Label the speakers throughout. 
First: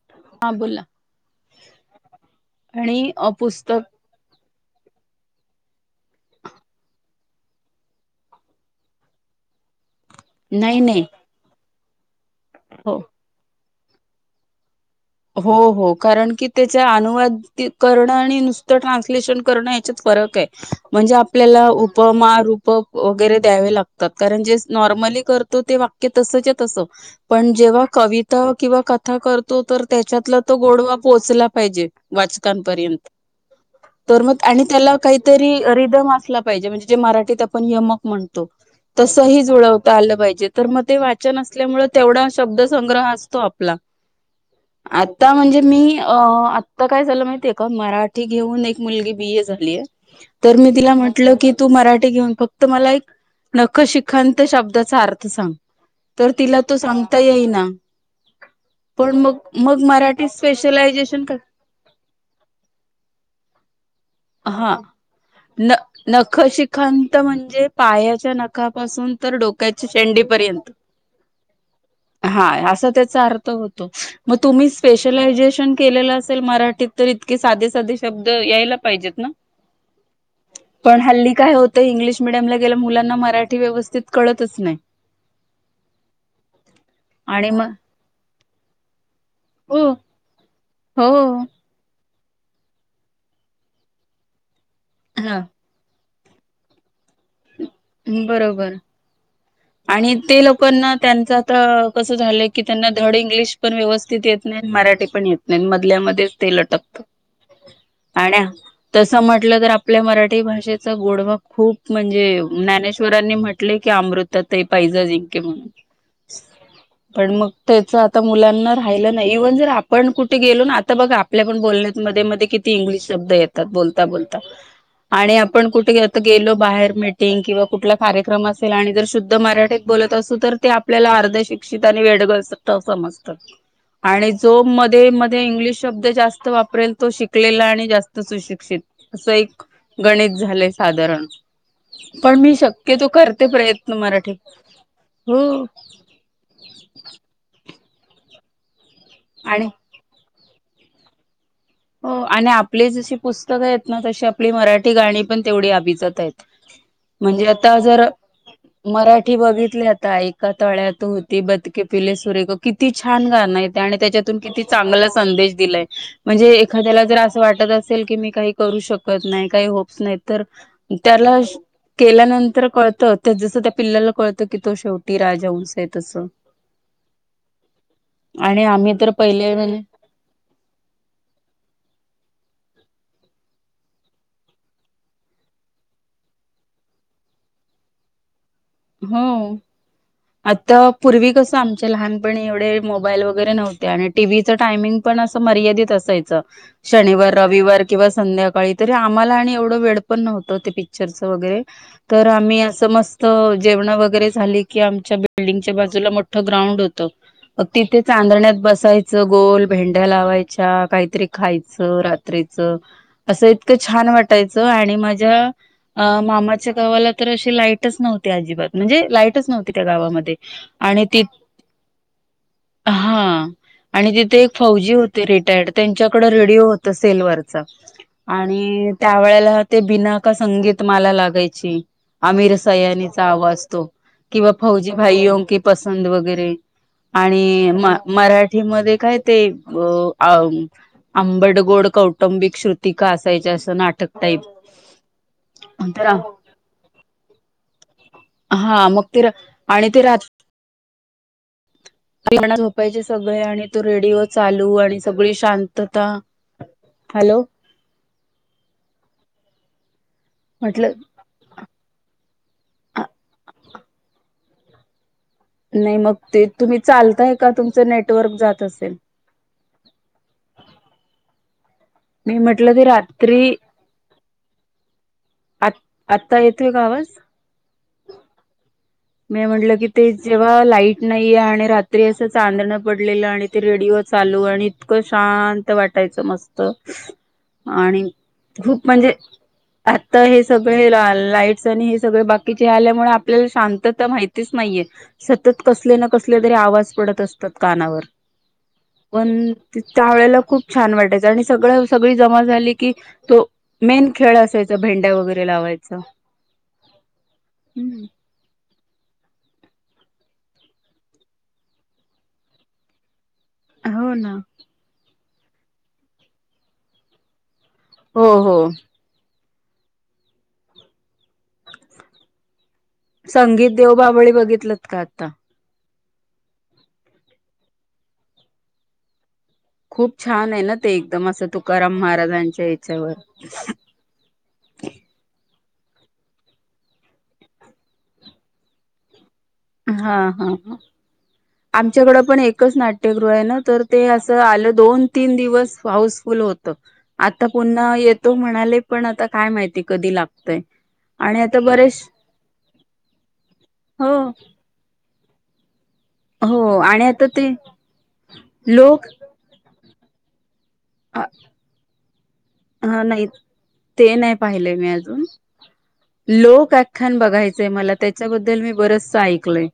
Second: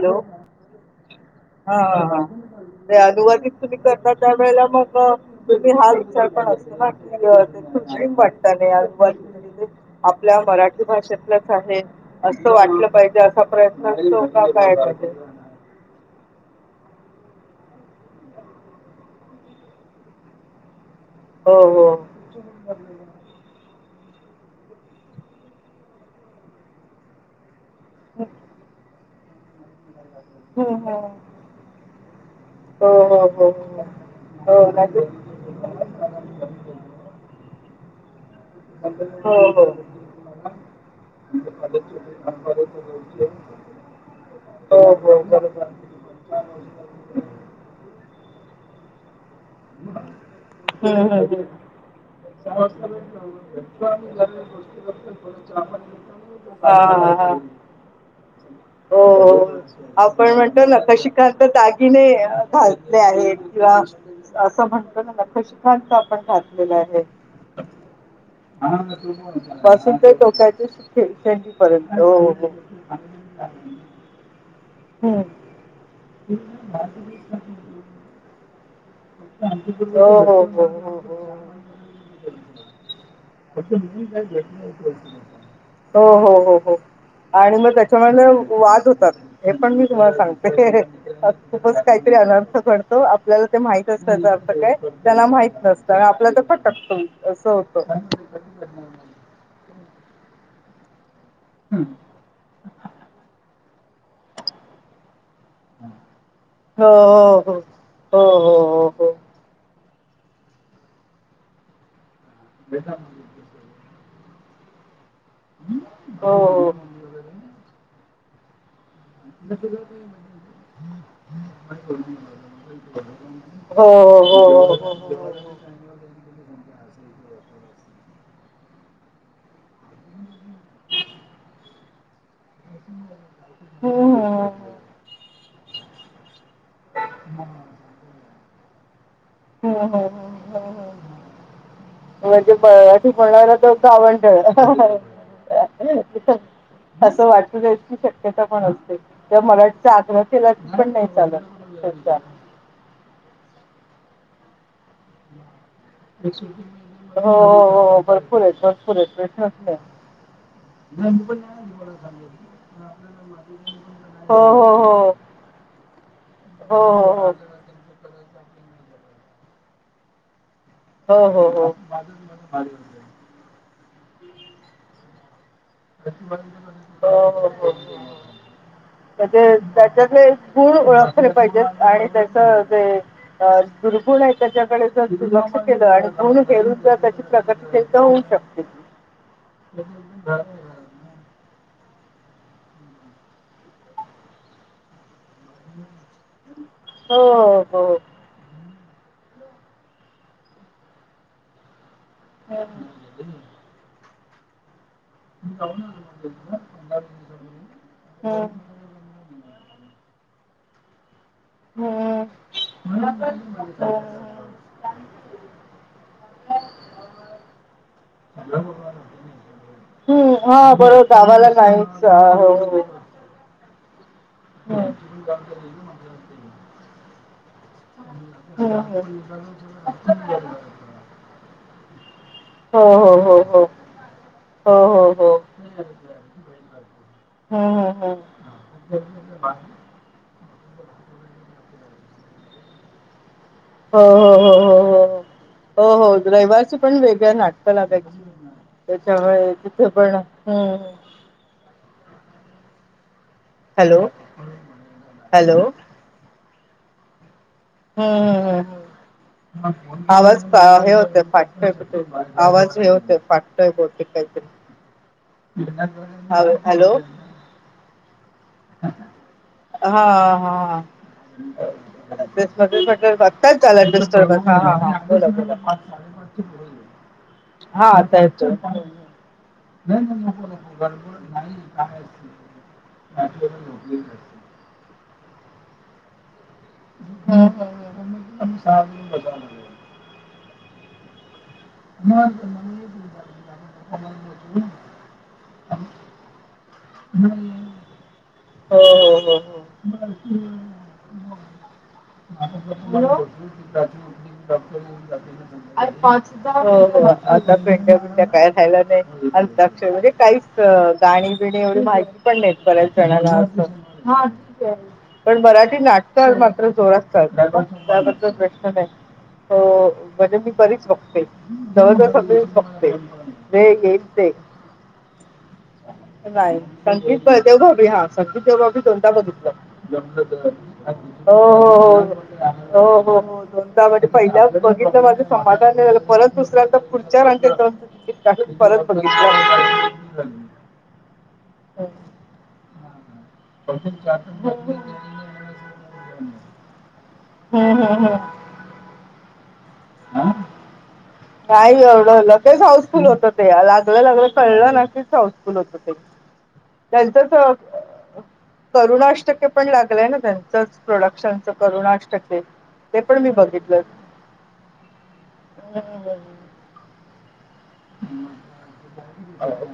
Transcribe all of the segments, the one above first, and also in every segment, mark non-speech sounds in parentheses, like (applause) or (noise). Speaker 1: Hello
Speaker 2: हा बोला
Speaker 1: हा हा हा
Speaker 2: आणि अ
Speaker 1: अनुवादी तुम्ही
Speaker 2: पुस्तक
Speaker 1: करता त्या वेळेला मग तुम्ही हा विचार पण अस ना की कुत्रीम वाटत
Speaker 2: हम्
Speaker 1: आपल्या मराठी भाषेतलंच आहे असं वाटलं
Speaker 2: हो.
Speaker 1: पाहिजे असा प्रयत्न असतो (inaudible)
Speaker 2: हो हो कारण की त्याचा अनुवाद करणं आणि नुसतं ट्रान्सलेशन करणं याच्यात फरक आहे म्हणजे
Speaker 1: हो
Speaker 2: आपल्याला
Speaker 1: हो
Speaker 2: उपमारूप वगैरे द्यावे लागत कारण जे नॉर्मली करतो ते वाक्य तस तस पण जेव्हा कविता किंवा कथा करतो तर त्याच्यात तो
Speaker 1: हम्म
Speaker 2: गोडवा
Speaker 1: हम्म
Speaker 2: पोहोचला पाहिजे वाचकांपर्यंत.
Speaker 1: हो हो हो
Speaker 2: तर मग
Speaker 1: हो
Speaker 2: आणि
Speaker 1: हो
Speaker 2: त्याला
Speaker 1: नाही
Speaker 2: काहीतरी रिदम असला पाहिजे म्हणजे जे मराठीत आपण यमक म्हणतो. तो. तसही
Speaker 1: हो हो
Speaker 2: जुळवता आलं पाहिजे तर मग ते वाचन असल्यामुळे तेवढा शब्द संंग्रह असतो आपला. (unintelligible) आता म्हणजे मी आता काय झालं माहितीये का मराठी घेऊन एक मुलगी बीए. झालीय तर मी तीला
Speaker 1: हम्म हम्म
Speaker 2: म्हटलं
Speaker 1: हम्म
Speaker 2: कि तू मराठी घेऊन फक्त मला एक नखशिकांत. शब्दाचा अर्थ सांग तर तिला
Speaker 1: हा
Speaker 2: तो
Speaker 1: हा
Speaker 2: सांगता येई
Speaker 1: हा
Speaker 2: ना
Speaker 1: हो
Speaker 2: पण
Speaker 1: हो
Speaker 2: मग. मग मराठी
Speaker 1: आपण म्हणतो
Speaker 2: स्पेशलायझेशन का
Speaker 1: नकोशिकांत दागिने घातले आहेत किंवा असं
Speaker 2: हा
Speaker 1: म्हणतो ना
Speaker 2: न
Speaker 1: नखशिखांत आपण घातलेलं आहे.
Speaker 2: नखशिखांत म्हणजे पायाच्या नखापासून. तर डोक्याच्या
Speaker 1: पासून ते
Speaker 2: शेंडी
Speaker 1: टोकाचे
Speaker 2: पर्यंत
Speaker 1: शेंडीपर्यंत हो हो हो.
Speaker 2: हा असा त्याचा अर्थ होतो.. मग तुम्ही
Speaker 1: हम्म.
Speaker 2: स्पेशलाझेशन केलेलं असेल, मराठीत तर इतके साधे साधे शब्द यायला.. पाहिजेत ना
Speaker 1: हो हो हो हो
Speaker 2: पण हल्ली
Speaker 1: हो.
Speaker 2: काय होतं, इंग्लिश मीडियम गेल, मुलाना मराठी व्यवस्थित.
Speaker 1: हो
Speaker 2: कळतच नाही.
Speaker 1: हो हो हो आणि मग त्याच्यामध्ये. वाद होतात हे पण मी
Speaker 2: हो
Speaker 1: तुम्हाला सांगते
Speaker 2: हो
Speaker 1: खूपच काही अनर्थतो आपल्याला ते माहित त्याचा अर्थ काय त्यांला
Speaker 2: हा
Speaker 1: माहित नसत. तर फटकतो असत (unintelligible)
Speaker 2: बरोबर आणि ते लोकांना.. त्यांच आता कसं झालंय, की त्यांना धड इंग्लिश पण व्यवस्थित येत नाही, मराठी पण येत नाही. मधल्यामध्येच ते लटकत,
Speaker 1: हो हो
Speaker 2: आणि
Speaker 1: हो
Speaker 2: तस म्हटलं तर आप आपल्या मराठी भाषेचा गोडवा खूप म्हणजे, ज्ञानेश्वरांनी म्हटले की अमृत. तर ते पाहिज जिंके म्हणून,
Speaker 1: हो हो
Speaker 2: पण मग त्याच आता मुलांना. पाहि नाही इव्हन जर आपण कुठे गेलो ना, आता बघ आपल्या पण बोलण्या म मध्ये किती इंग्लिश शब्द येतात ब बोलता बोलता
Speaker 1: हो हो हो हो हो हो हो हो
Speaker 2: आणि आपण कुठे आता गेलो. बाहेर मीटिंग किंवा कुठला कार्यक्रम असेल आणि जरध. मराठीत बोलत असू, तर ते आपल्याला अर्ध शिक्षित, आणि वेडग. समजतात
Speaker 1: हम्म
Speaker 2: आणि जो मध्ये मध्ये इंग्लिश शब्द जास्त. तो वापरेल तो शिकलेला, आणि जास्त सुशिक्षित. असं एक
Speaker 1: हम्म हम्म हम्म हम्म
Speaker 2: गणित झालंय,
Speaker 1: हम्म हम्म
Speaker 2: साधारण पण मी शक्य तो करते प्रयत्न. मराठी
Speaker 1: आवंडळ
Speaker 2: हो
Speaker 1: अस वाट शक्यता पण असते,
Speaker 2: आणि
Speaker 1: मराठीचा आग्रह केला, पण नाही चालत.
Speaker 2: हो
Speaker 1: त्यांचा.
Speaker 2: आणि आपली जशी पुस्तकं आहेत, ना तशी आपली मराठी गाणी पण तेवढी. दिसत आहेत
Speaker 1: हो
Speaker 2: म्हणजे,
Speaker 1: हो हो
Speaker 2: आता
Speaker 1: भरपूर आहेत भरपूर आहेत
Speaker 2: मराठी
Speaker 1: प्रश्नच नाही.
Speaker 2: बघितली आता एका तळ्यात. होती बतके पिले सुरेग किती छान गाणं येत आणि त्याच्यातून
Speaker 1: हो
Speaker 2: किती
Speaker 1: हो
Speaker 2: चांगला संदेश दिलाय. म्हणजे
Speaker 1: हो हो
Speaker 2: एखाद्याला जर
Speaker 1: हो हो.
Speaker 2: असं वाटत असेल, की मी काही करू शकत नाही काही होप्स नाही तर.
Speaker 1: हो
Speaker 2: त्याला
Speaker 1: हो
Speaker 2: केल्यानंतर कळत
Speaker 1: हो.
Speaker 2: त्या जसं त्या पिल्ल्याला कळत की तो शेवटी राजहंस.
Speaker 1: (unintelligible)
Speaker 2: आणि आम्ही तर
Speaker 1: म्हणजे
Speaker 2: पहिले
Speaker 1: त्याच्यातले गूर ओळखले पाहिजेत. आणि त्यास जे दुर्गुण आहे, त्याच्याकडे ज दुर्लक्ष केलं, आणि पण फेर. तशी प्रकार होऊ शकते
Speaker 2: हो आता पूर्वी कसं आमच. चे लहानपणी एवढे मोबाईल वगैरे नव्हते, आणि टी व्हीचं टायमिंग. पण असं मर्यादित असायच, शनिवार
Speaker 1: हो
Speaker 2: रविवार
Speaker 1: हो
Speaker 2: किंवा संध्याकाळी. तरी आम्हाला आणि एवढ वेळ पण नव्हतं, ते पिक्चरच वगैरे तर आम्ही असं मस्त. वगरे झाली की, आमच्या बिल्डिंगच्या बाजूला मोठं ग्राउंड होत. मग तिथे
Speaker 1: हम्म
Speaker 2: चांदण्यात बसायचं, गोल भेंड्या लावायच्या काहीतरी. खायचं
Speaker 1: हम्म
Speaker 2: रात्रीच असं, इतकं छान वाटायचं, आणि माझ्या अ. मामाच्या गावाला तर अे लाईटच नव्हते.. अजिबात म्हणजे लाईटच नव्हती, त्या
Speaker 1: हम्म
Speaker 2: गावामध्ये
Speaker 1: हा बरोबर
Speaker 2: आणि ती
Speaker 1: गावाला नाहीच हा, हो हो
Speaker 2: हा. आणि तिथे एक
Speaker 1: हम्म.
Speaker 2: फौजी होते, रिटायर्ड त्यांच्याकड रेडिओ होत सेलवर.
Speaker 1: हम्म
Speaker 2: आणि त्या वेळेला ते बिना का
Speaker 1: हम्म
Speaker 2: संगीत मला लागायची. आमिर
Speaker 1: हो, हो,
Speaker 2: सयानीचा
Speaker 1: हो, हो.
Speaker 2: आवाज, तो किंवा
Speaker 1: हो,
Speaker 2: फौजी
Speaker 1: हो,
Speaker 2: भाय
Speaker 1: हो.
Speaker 2: कि पसंत वगैरे. आणि
Speaker 1: हं, हं,
Speaker 2: म
Speaker 1: हं.
Speaker 2: मराठीमध्ये काय ते अ. आंबडगोड कौटुंबिक श्रुतिका अस
Speaker 1: हो हो हो हो हो हो
Speaker 2: तर
Speaker 1: हो रविवारच पण वेगळ्या नाटक ला्या
Speaker 2: हा मग ते
Speaker 1: त्याच्यामुळे तिथे
Speaker 2: आणि ते
Speaker 1: पण हम्म.
Speaker 2: प्रना झोपायचे सगळे, आणि तो रेडिओ चालू, आणि सगळी
Speaker 1: हॅलो.
Speaker 2: शांतता. हॅलो.
Speaker 1: हम्म हम् हम् आवाज फार हे
Speaker 2: म्हटलं
Speaker 1: होतय फाटतय आवाज हे
Speaker 2: आ
Speaker 1: होतय फाटतय बहूतेक काहीतरी
Speaker 2: नाही मग ते
Speaker 1: हॅलो,
Speaker 2: तुम्ही
Speaker 1: हॅलो.
Speaker 2: चालताय का तुमचं नेटवर्क जात असेल
Speaker 1: हा हा
Speaker 2: मी
Speaker 1: आभ्यास
Speaker 2: म्हटलं
Speaker 1: मध्ये
Speaker 2: की
Speaker 1: ज्याला बघतात
Speaker 2: रात्री
Speaker 1: त्याला डिस्टर्बन्स हा हा बोला बोला
Speaker 2: आ
Speaker 1: हा
Speaker 2: आत्ता
Speaker 1: ह
Speaker 2: येतोय का आवाज
Speaker 1: हा आता जेवणार आहे
Speaker 2: मी म्हटलं की ते जेव्हा लाईट नाही आहे आणि रात्री असं चांदणं पडलेलं आणि ते रेडिओ चालू आणि इतकं शांत वाटायचं मस्त ह.
Speaker 1: हम्म हम्म हम्म.
Speaker 2: आणि खूप म्हणजे आता हे सगळे लाल लाईट् आणि हे सगळ बाकीचे आल्यामुळे आपल्याला शांत तर ते माहितीच नाहीये सतत कसले न कसले तरी आवाज येत असत्यात कानावर
Speaker 1: हो हो हो
Speaker 2: पण
Speaker 1: हो.
Speaker 2: त.. त्यावळेला खूप छान वाटायचं आणि सगळं सगळी जमा झाली की तो मेन खेळ असायचा भेंड्या वगैरे
Speaker 1: अ
Speaker 2: लावायचा.
Speaker 1: पाच द्या. आता देणार
Speaker 2: हम्म
Speaker 1: का काय पहीला ना अंताक्षरी म्हणजे काहीच गाणी बिणी एवढी माहिती पण नव्हती बऱ्याच जणांना
Speaker 2: हो
Speaker 1: हा
Speaker 2: ना.
Speaker 1: ती मराठी नाटक मात्र जोरात चालतात हा
Speaker 2: हो
Speaker 1: बघायचा
Speaker 2: हो
Speaker 1: प्रश्नच नाहीत म्हणजे मी बरीच बघते बऱ्यापैकी सगळीच बघते जे
Speaker 2: संगीत
Speaker 1: येईल ते
Speaker 2: देवबाभळी बघितलंत का आता?
Speaker 1: नाही संगीत हा देवभाभी हा संगीत देवभाभी दोनदा बघितलं
Speaker 2: खूप छान आहे ना ते एकदम
Speaker 1: हो हो
Speaker 2: असं तुकाराम
Speaker 1: हो
Speaker 2: महाराजांच्या
Speaker 1: हो
Speaker 2: याच्यावर
Speaker 1: हो हो दोनदा म्हणजे पहिल्या बघितलं माझं समाधान नाही झालं परत दुसऱ्यांत पुढच्या राऊंडला परत बघितलं
Speaker 2: हा हा हा आमच्याकडे पण एकच नाट्य ग्रृह आहे तर अस आलं दोन तीन दिवस हाऊसफुल होत आता
Speaker 1: हम्म, हम्म,
Speaker 2: पुन्हा
Speaker 1: हम्म.
Speaker 2: येतो म्हणाले पण आता काय माहिती कधी लागतय आणि आता
Speaker 1: नाही
Speaker 2: बरेच
Speaker 1: एवढं लगेच हाऊसफुल होतं ते लागलं
Speaker 2: हो
Speaker 1: लागलं कळलं न की लगेच हाऊसफुल होतं
Speaker 2: हो आणि आता
Speaker 1: त्यांचच
Speaker 2: ते लोक
Speaker 1: करुणाष्टके पण लागलाय ना त्यांचच
Speaker 2: अ
Speaker 1: प्रोडक्शनचं करुणाष्टके ते
Speaker 2: हा
Speaker 1: पण
Speaker 2: नाही
Speaker 1: मी बघितलं
Speaker 2: ते नाही पाहिलंय मी अजून
Speaker 1: हम हम
Speaker 2: लोक व्याख्यान बघायचंय मला त्याच्याबद्दल मी बरस ऐकलय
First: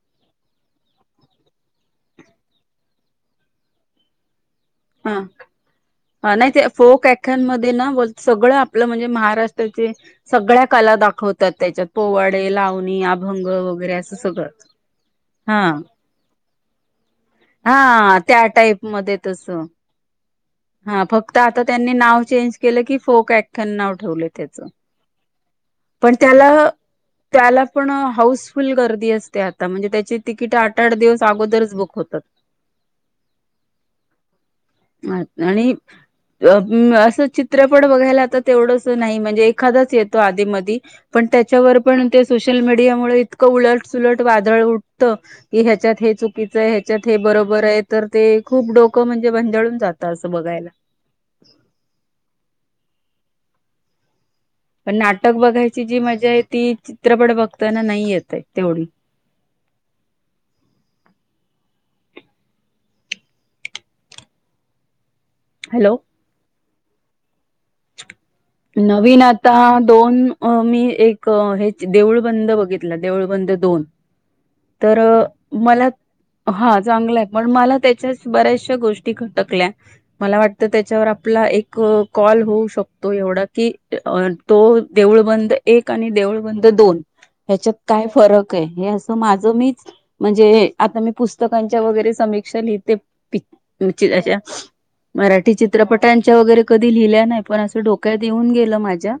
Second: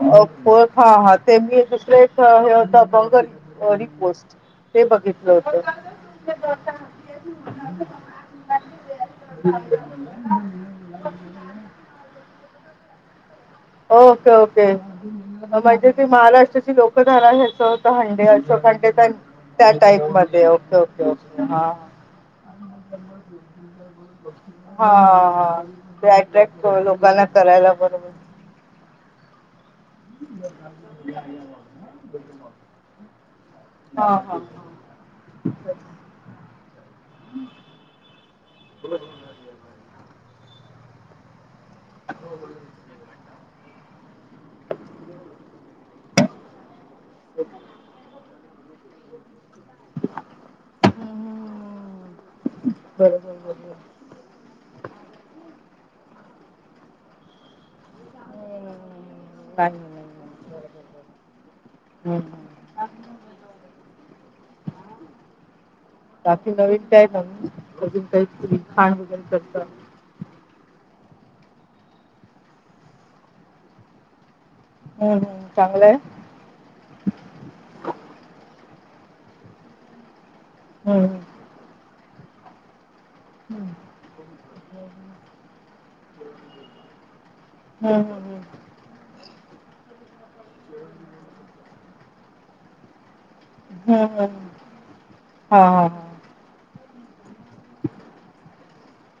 Speaker 1: अ हो हा हा ते मी दुसर एक हे होत कोणतं बीग पोस्ट ते
Speaker 2: हा
Speaker 1: बघितलं होत
Speaker 2: हा नाही ते फोक व्याख्यामध्ये ना व सगळं आपलं म्हणजे महाराष्ट्रा सगळ्या काल्पनि क दावतात त्याच्यात पोवाडे लावणी अ भंग वगैरे असं
Speaker 1: ओके
Speaker 2: सगळं
Speaker 1: ओके
Speaker 2: हा
Speaker 1: म्हणजे ती महाराष्ट्राची लोकधारा ह्याच होत
Speaker 2: हा
Speaker 1: हंडे
Speaker 2: त्या
Speaker 1: अशोक
Speaker 2: टाईप
Speaker 1: हंडे
Speaker 2: मध्ये तस
Speaker 1: त्या टाईप मध्ये ओके
Speaker 2: हा
Speaker 1: ओके
Speaker 2: फक्त
Speaker 1: ओके
Speaker 2: आता
Speaker 1: हा
Speaker 2: त्यांनी नाव चेंज केलं की फोक व्याख्यान नाव ठेवले त्याच
Speaker 1: हा हा ते
Speaker 2: पण त्याला
Speaker 1: अट्रॅक्ट लोकांना
Speaker 2: त्याला
Speaker 1: करायला
Speaker 2: पण
Speaker 1: बरोबर
Speaker 2: हाऊसफुल ग र्दी असते आता म्हणजे त्याची तिकिट आठ आठ दिवस अगोदरच बुक होतात
Speaker 1: हा हा
Speaker 2: आणि अ म अस चित्रपट बघायला आता तेवढंस नाही म्हणजे एखादाच येतो आधी मधी पण त्या च्या वर पण ते सोशल मीडियामुळे इत क उलट सुलट वादळ उठतं की ह्याच्यात हे चुकीचं ह्याच्यात ते बरोबर आहे तर ते खूप डोकं म्हणजे भंजाळून जातं असं बघायला
Speaker 1: बरोबर बरोबर
Speaker 2: पण नाटक बघायची जी मजा आहे ती चित्रपट बघताना नाही येत ते.. तेवढी
Speaker 1: हम् हम
Speaker 2: हॅलो
Speaker 1: बाकी नवीन काय म्हणतेस अजून काही लिखाण वगैरे
Speaker 2: नवीन आता
Speaker 1: करता?
Speaker 2: दोन मी एक हे देऊळ बंद बघितलं देऊळ बंद दोन तर
Speaker 1: हं, हं. चांगलं
Speaker 2: मला
Speaker 1: आहे.
Speaker 2: हा चांगलं आहे पण मला त्याच्या बऱ्याचशा गोष्टी खटकल्या मला वाटत त्याच्यावर
Speaker 1: हं,
Speaker 2: आपला एक कॉल होऊ शकतो तो एवढा की तो देऊळ बंद एक आणि देऊळ बंद दोन ह्याच्यात
Speaker 1: हं.
Speaker 2: काय
Speaker 1: हं,
Speaker 2: फरक आहे हे असं माझ जो मीच म्हणजे आता मी पुस्तकांच्या वगैरे समीक्षा लिहिते पी
Speaker 1: हं, हं. हं,
Speaker 2: चारच्या
Speaker 1: हं,
Speaker 2: अशा
Speaker 1: हं.
Speaker 2: मराठी
Speaker 1: हां, हां, हां.
Speaker 2: चित्रपटांच्या वगैरे कधी लिहिल्या नाही पण असं डोक्यात येऊन गेलं माझ्या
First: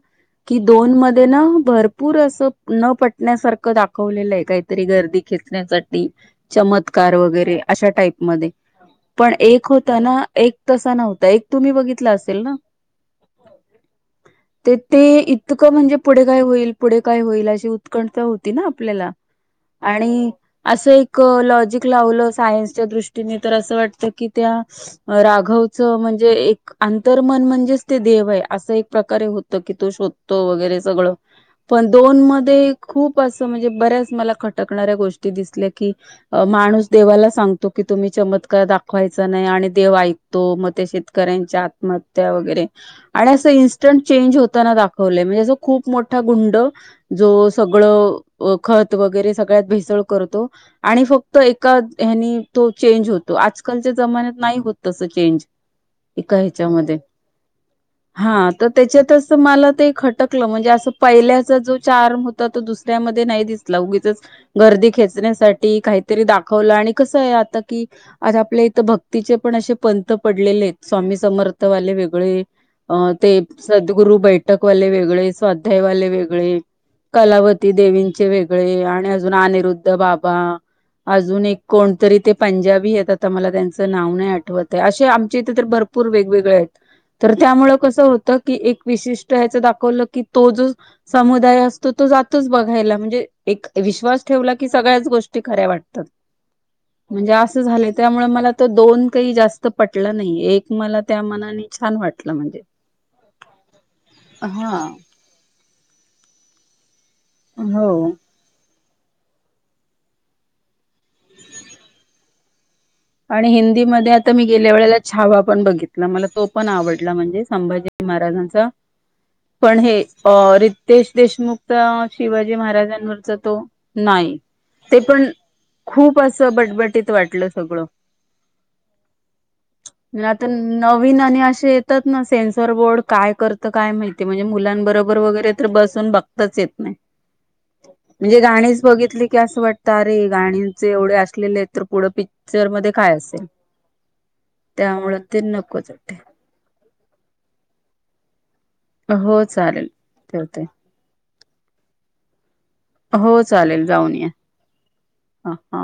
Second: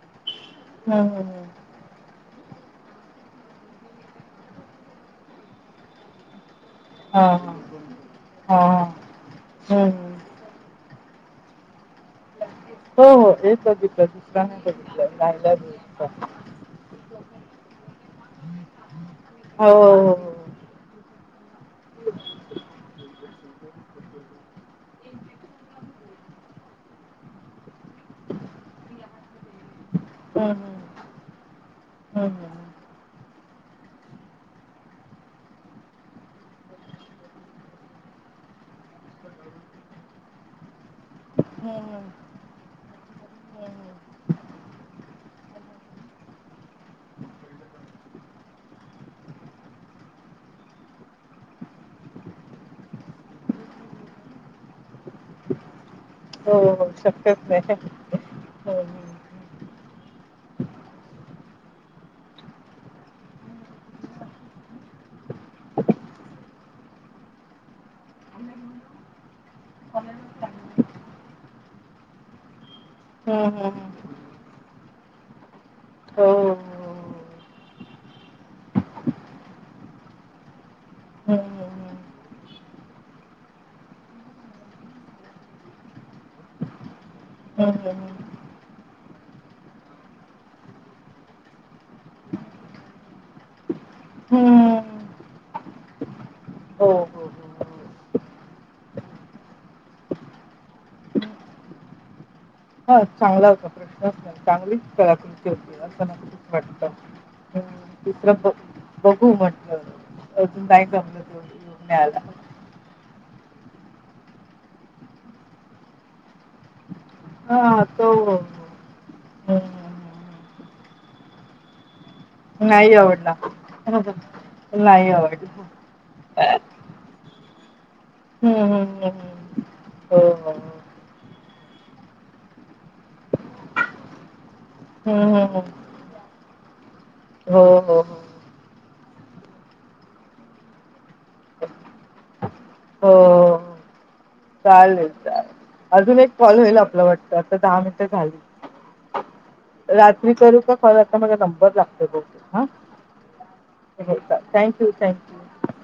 Speaker 2: की दोन
Speaker 1: हं,
Speaker 2: मध्ये
Speaker 1: हं,
Speaker 2: ना
Speaker 1: हं.
Speaker 2: भरपूर अस न पटण्यासारखं दाखवलेलं आहे काहीतरी गर्दी खेचण्यासाठी चमत्कार
Speaker 1: हां, हां.
Speaker 2: वगैरे अशा टाईपमध्ये
Speaker 1: हां, हां.
Speaker 2: पण एक
Speaker 1: हं,
Speaker 2: होता
Speaker 1: हं.
Speaker 2: ना एक तसा नव्हता एक तुम्ही बघितला असेल ना
Speaker 1: हो हो एक बघितला नाही
Speaker 2: ते ते
Speaker 1: राहिला
Speaker 2: इतकं म्हणजे पुढे
Speaker 1: दूरचा.
Speaker 2: काय होईल पुढे काय होईल अशी उत्कंठ होती ना आपल्याला
Speaker 1: हो, हो,
Speaker 2: आणि
Speaker 1: हो.
Speaker 2: अस एक लॉजिक लावलं सायन्सच्या दृष्टीने तर असं वाटतं की त्या राघवचं म्हणजे एक आंतर्मन म्हणजेच ते देव आहे असं एक प्रकारे होत की तो शोधतो
Speaker 1: हं,
Speaker 2: वगैरे
Speaker 1: हं.
Speaker 2: सगळं पण दोन
Speaker 1: हं, हं, हं.
Speaker 2: मध्ये खूप असं म्हणजे बर्याच मला खटणाऱ्या गोष्टी दिसल्या की माणूस देवाला सांगतो की तुम्ही चम तक दाखवायच नाही आणि देव ऐकतो मग ते शेतकऱ्यांच्या
Speaker 1: हं, हं.
Speaker 2: आत्महत्या वगैरे आणि असं इन्स्टंट चेंज होताना दाखवलंय म्हणजे असो खूप मोठा गुंड जो सगळं व खत वगैरे सगल्यात भेसळ करतो आणि फक्त एकच हेनी तो चेंज होतो होतो आजकालच्या जमान्यात नाही होत तस चेंज एका
Speaker 1: हो
Speaker 2: ह्याच्यामध्ये
Speaker 1: शक्यच नाही
Speaker 2: हा तर
Speaker 1: हं, हं.
Speaker 2: त्याच्यातच मला ते खट क म्हणजे अस पाहिलेच चार्म होता तो दुसऱ्यामध्ये नाही दिसला उगीचच गर्दी खेच ण्यासाठि काहीतरी दाखवलं आणि कसय आता की आ आपल्या इथ भक्तीचे पण असे पंंत पडलेलेत स्वामी समर्थवाले वेगळे अं ते
Speaker 1: हं, हं, हं.
Speaker 2: सद्गुरू बैठक वाले वेगळे स्वाध्याय वाले
Speaker 1: हो,
Speaker 2: वेगळे
Speaker 1: हो, हो, हो.
Speaker 2: कलावती देवींचे वेगळे आणि अजून अनिरुद्ध बाबा
Speaker 1: हं,
Speaker 2: अजून एक
Speaker 1: हं, हं.
Speaker 2: कोणतरी ते पंजाबी आहे आता मला त्यांचं नाव नाही आठवत आहे अे आमच्या इथे तर भरपुर पूर वेग वेगळे आहेत तर त्यामुळे
Speaker 1: हं, हं,
Speaker 2: कस
Speaker 1: हं.
Speaker 2: होत कि एक विशिष्ट या्याच दाखवलं की तो जो समुदाय असतो तो जातोच बघायला म्हणजे एक विश्वास ठेवला की
Speaker 1: हम्म.
Speaker 2: सगळ्याच गोष्टी खऱ्या वाटतात
Speaker 1: हो, हो,
Speaker 2: म्हणजे अस
Speaker 1: हो, हो.
Speaker 2: झालय त्यामुळे मला तर दोन काही जास्त पटलं नाही एक मला त्या मनाने छान वाटलं म्हणजे
Speaker 1: हा चांगला होता प्रश्नच नाही चांगलीच
Speaker 2: हा.
Speaker 1: कलाकृती होती असं खूप वाटत
Speaker 2: हो.
Speaker 1: हम् त बघू म्हटलं अजून काय जमलं ते न्याला
Speaker 2: आणि हिंदीमध्ये आता मी गेल्या वेळेला छावा पण बघितला मला तो पण आवडला म्हणजे
Speaker 1: हां,
Speaker 2: संभाजी
Speaker 1: तो
Speaker 2: महाराजांचा
Speaker 1: हं,
Speaker 2: पण
Speaker 1: हं.
Speaker 2: हे रितेश देशमुख शिवाजी
Speaker 1: नाही
Speaker 2: महाराजांवरचा
Speaker 1: आवडला.
Speaker 2: तो नाही ते
Speaker 1: नाही
Speaker 2: पण
Speaker 1: आवडला.
Speaker 2: खूप अस असं बटबटीत वाटलं सगळं
Speaker 1: हम्म हम्म हम्
Speaker 2: (unintelligible) आता नवीन आणि असे येतात ना सेन्सर बोर्ड काय करतं काय माहितीय म्हणजे मुलांबरोब
Speaker 1: हं,
Speaker 2: बरोबर
Speaker 1: हं,
Speaker 2: वगैरे तर
Speaker 1: हं.
Speaker 2: बसून बघताच येत नाही
Speaker 1: हो हो हो
Speaker 2: म्हणजे गाणीच बघितली की असं वाटतं अरे गाणीचे एवढे असलेले आहेत तर पुढं पिक्चरमध्येध्ये काय असेल
Speaker 1: हो. चालेल
Speaker 2: त्यामुळे ते
Speaker 1: चालेल
Speaker 2: नकोच
Speaker 1: अजून एक
Speaker 2: वाटते
Speaker 1: कॉल होईल आपलं वाटतं आता दहा मिनटं
Speaker 2: हो चालेल
Speaker 1: झाली रात्री करू
Speaker 2: ठेवते
Speaker 1: का आता माझा नंबर लागतो बगू
Speaker 2: हो चालेल जाऊन या
Speaker 1: थँक्यू थँक्यू
Speaker 2: ह हा